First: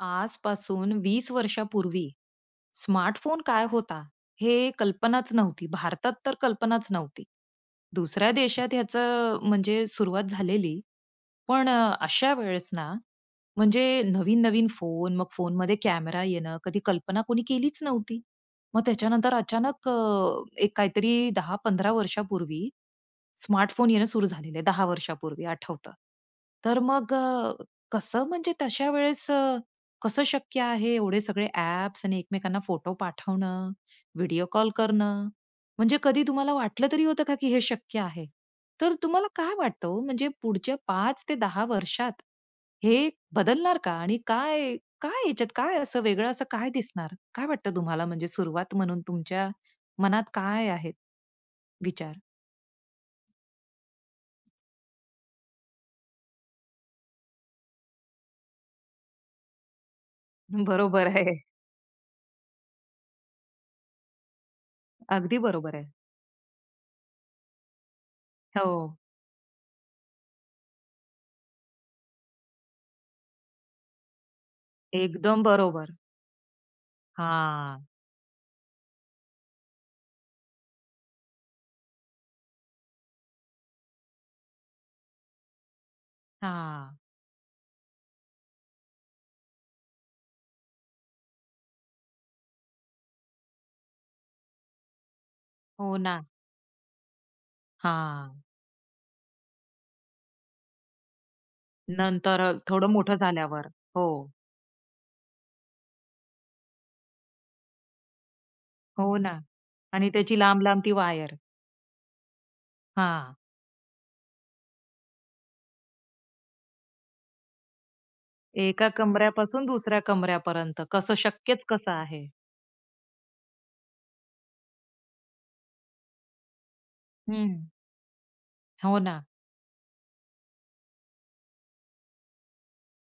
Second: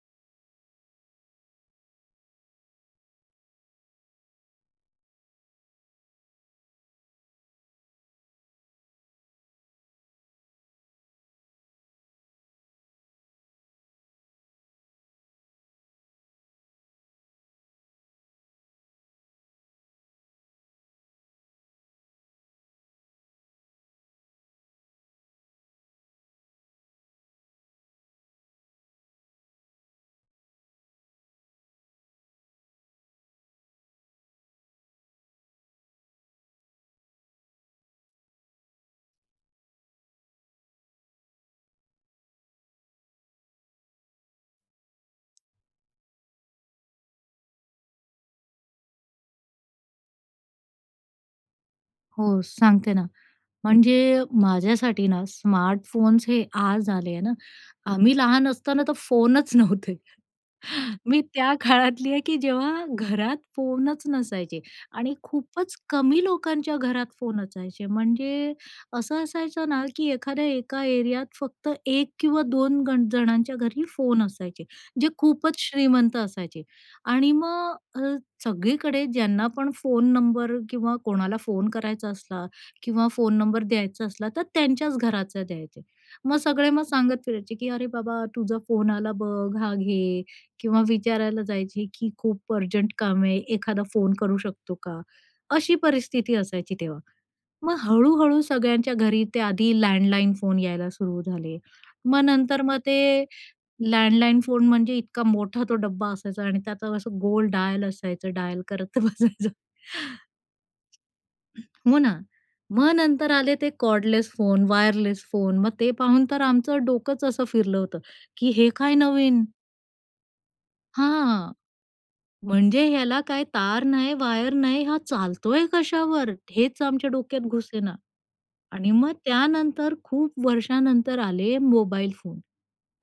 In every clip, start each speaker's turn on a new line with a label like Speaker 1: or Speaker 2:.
Speaker 1: आजपासून 20 वर्षापूर्वी स्मार्टफोन काय होता? हे कल्पनाच नव्हती. भारतात तर कल्पनाच नव्हती, दुसऱ्या देशात ह्याचं म्हणजे सुरुवात झालेली. पण अ, अशा वेळेस ना म्हणजे नवीन-नवीन फोन, मग फोनमध्ये कॅमेरा येणं, कधी कल्पना कोणी केलीच नव्हती. मग त्याच्यानंतर अचानक अ, एक काहीतरी 10-15 वर्षापूर्वी स्मार्टफोन येणं सुरू झालेलं आहे. 10 वर्षांपूर्वी आठवतं. तर मग अ, कसं म्हणजे तश्या वेळेस अ, कसं शक्य आहे एवढे सगळे ॲप्स आणि एकमेकांना फोटो पाठवणं, व्हिडिओ कॉल करणं? म्हणजे कधी तुम्हाला वाटलं तरी होतं का, की हे शक्य आहे? तर तुम्हाला काय वाटतं ओ, म्हणजे पुढच्या 5-10 वर्षात हे बदलणार का? आणि काय काय ह्याच्यात काय असं वेगळं असं काय दिसणार? काय वाटतं तुम्हाला म्हणजे सुरुवात म्हणून तुमच्या मनात काय आहे, विचार?
Speaker 2: हो, सांगते ना, म्हणजे माझ्यासाठी ना, स्मार्टफोन्स हे आज आले आहे ना. आम्ही लहान असताना तर फोनच नव्हते.
Speaker 1: बरोबर
Speaker 2: मी
Speaker 1: आहे.
Speaker 2: त्या काळातली आहे, की जेव्हा घरात फोनच नसायचे आणि
Speaker 1: अगदी बरोबर
Speaker 2: खूपच
Speaker 1: आहे.
Speaker 2: कमी लोकांच्या घरात फोन असायचे. म्हणजे
Speaker 1: हो.
Speaker 2: असं असायचं ना, की एखाद्या एका एरियात फक्त 1 किंवा 2 गण जणांच्या घरी फोन असायचे, जे
Speaker 1: एकदम
Speaker 2: खूपच
Speaker 1: बरोबर.
Speaker 2: श्रीमंत असायचे आणि मग
Speaker 1: हां.
Speaker 2: अ, सगळीकडे ज्यांना पण फोन नंबर किंवा कोणाला फोन करायचा असला किंवा फोन नंबर द्यायचा असला, तर त्यांच्याच घराचा द्यायचे. मग सगळे मग
Speaker 1: हां.
Speaker 2: सांगत फिरायचे की, "अरे बाबा, तुझा फोन आला बघ, हा घे." किंवा विचारायला जायचे की, "खूप अर्जंट काम आहे, एखादा फोन करू शकतो का?" अशी
Speaker 1: हो ना.
Speaker 2: परिस्थिती असायची तेव्हा. मग
Speaker 1: हां.
Speaker 2: हळू-हळू सगळ्यांच्या घरी ते आधी लँडलाईन फोन यायला सुरू झाले. मग
Speaker 1: नंतर अ,
Speaker 2: नंतर मग
Speaker 1: थोडं मोठं
Speaker 2: ते
Speaker 1: झाल्यावर, हो.
Speaker 2: लँडलाईन फोन, म्हणजे इतका मोठा तो डब्बा असायचा आणि त्याचं असं गोल डायल असायचं, डायल करत
Speaker 1: हो ना
Speaker 2: बसायचं.
Speaker 1: आणि त्याची लांब-लांब ती वायर.
Speaker 2: हो ना, मग नंतर
Speaker 1: हां.
Speaker 2: आले ते कॉर्डलेस फोन, वायरलेस फोन मग ते पाहून तर आमचं डोकंच असं फिरलं होतं, की हे
Speaker 1: एका
Speaker 2: काय नवीन?
Speaker 1: कमऱ्यापासून दुसऱ्या कमऱ्यापर्यंत कसं
Speaker 2: हां,
Speaker 1: शक्यच कसं आहे?
Speaker 2: म्हणजे ह्याला काय तार नाही, वायर नाही, हा चालतोय कशावर? हेच आमच्या डोक्यात
Speaker 1: हं.
Speaker 2: घुसेना आणि
Speaker 1: हो,
Speaker 2: मग
Speaker 1: ना.
Speaker 2: त्यानंतर खूप वर्षानंतर आले मोबाईल फोन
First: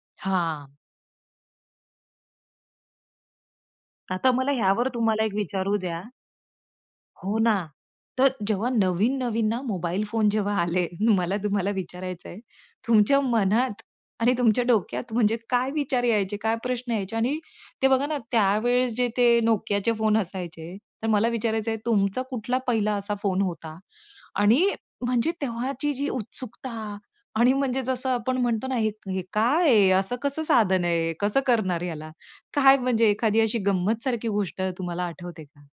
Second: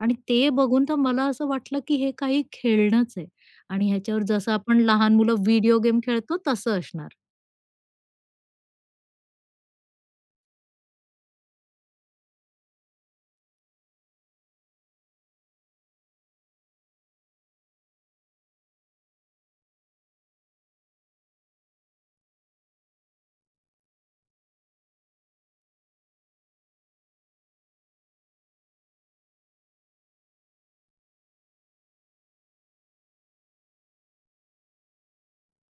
Speaker 2: आणि ते
Speaker 1: हां.
Speaker 2: बघून तर मला असं वाटलं, की हे काही खेळणचं आहे आणि ह्याच्यावर
Speaker 1: आता मला
Speaker 2: जसं आपण
Speaker 1: ह्यावर
Speaker 2: लहान
Speaker 1: तुम्हाला एक
Speaker 2: मुलं
Speaker 1: विचारू
Speaker 2: व्हिडिओ गेम
Speaker 1: द्या?
Speaker 2: खेळतो, तसं असणार.
Speaker 1: हो ना. तर जेव्हा नवीन-नवीन ना, मोबाईल फोन जेव्हा आले, मला तुम्हाला विचारायचंय, तुमच्या मनात आणि तुमच्या डोक्यात म्हणजे काय विचार यायचे? काय प्रश्न यायचे? आणि ते बघा ना, त्यावेळेस जे ते NOKIAचे फोन असायचे, तर मला विचारायचंय, तुमचा कुठला पहिला असा फोन होता? आणि म्हणजे तेव्हाची जी उत्सुकता आणि म्हणजे जसं आपण म्हणतो ना, हे हे काय आहे? असं कसं साधन आहे, कसं करणार ह्याला? काय म्हणजे एखादी अशी गंमत सारखी गोष्ट तुम्हाला आठवते का?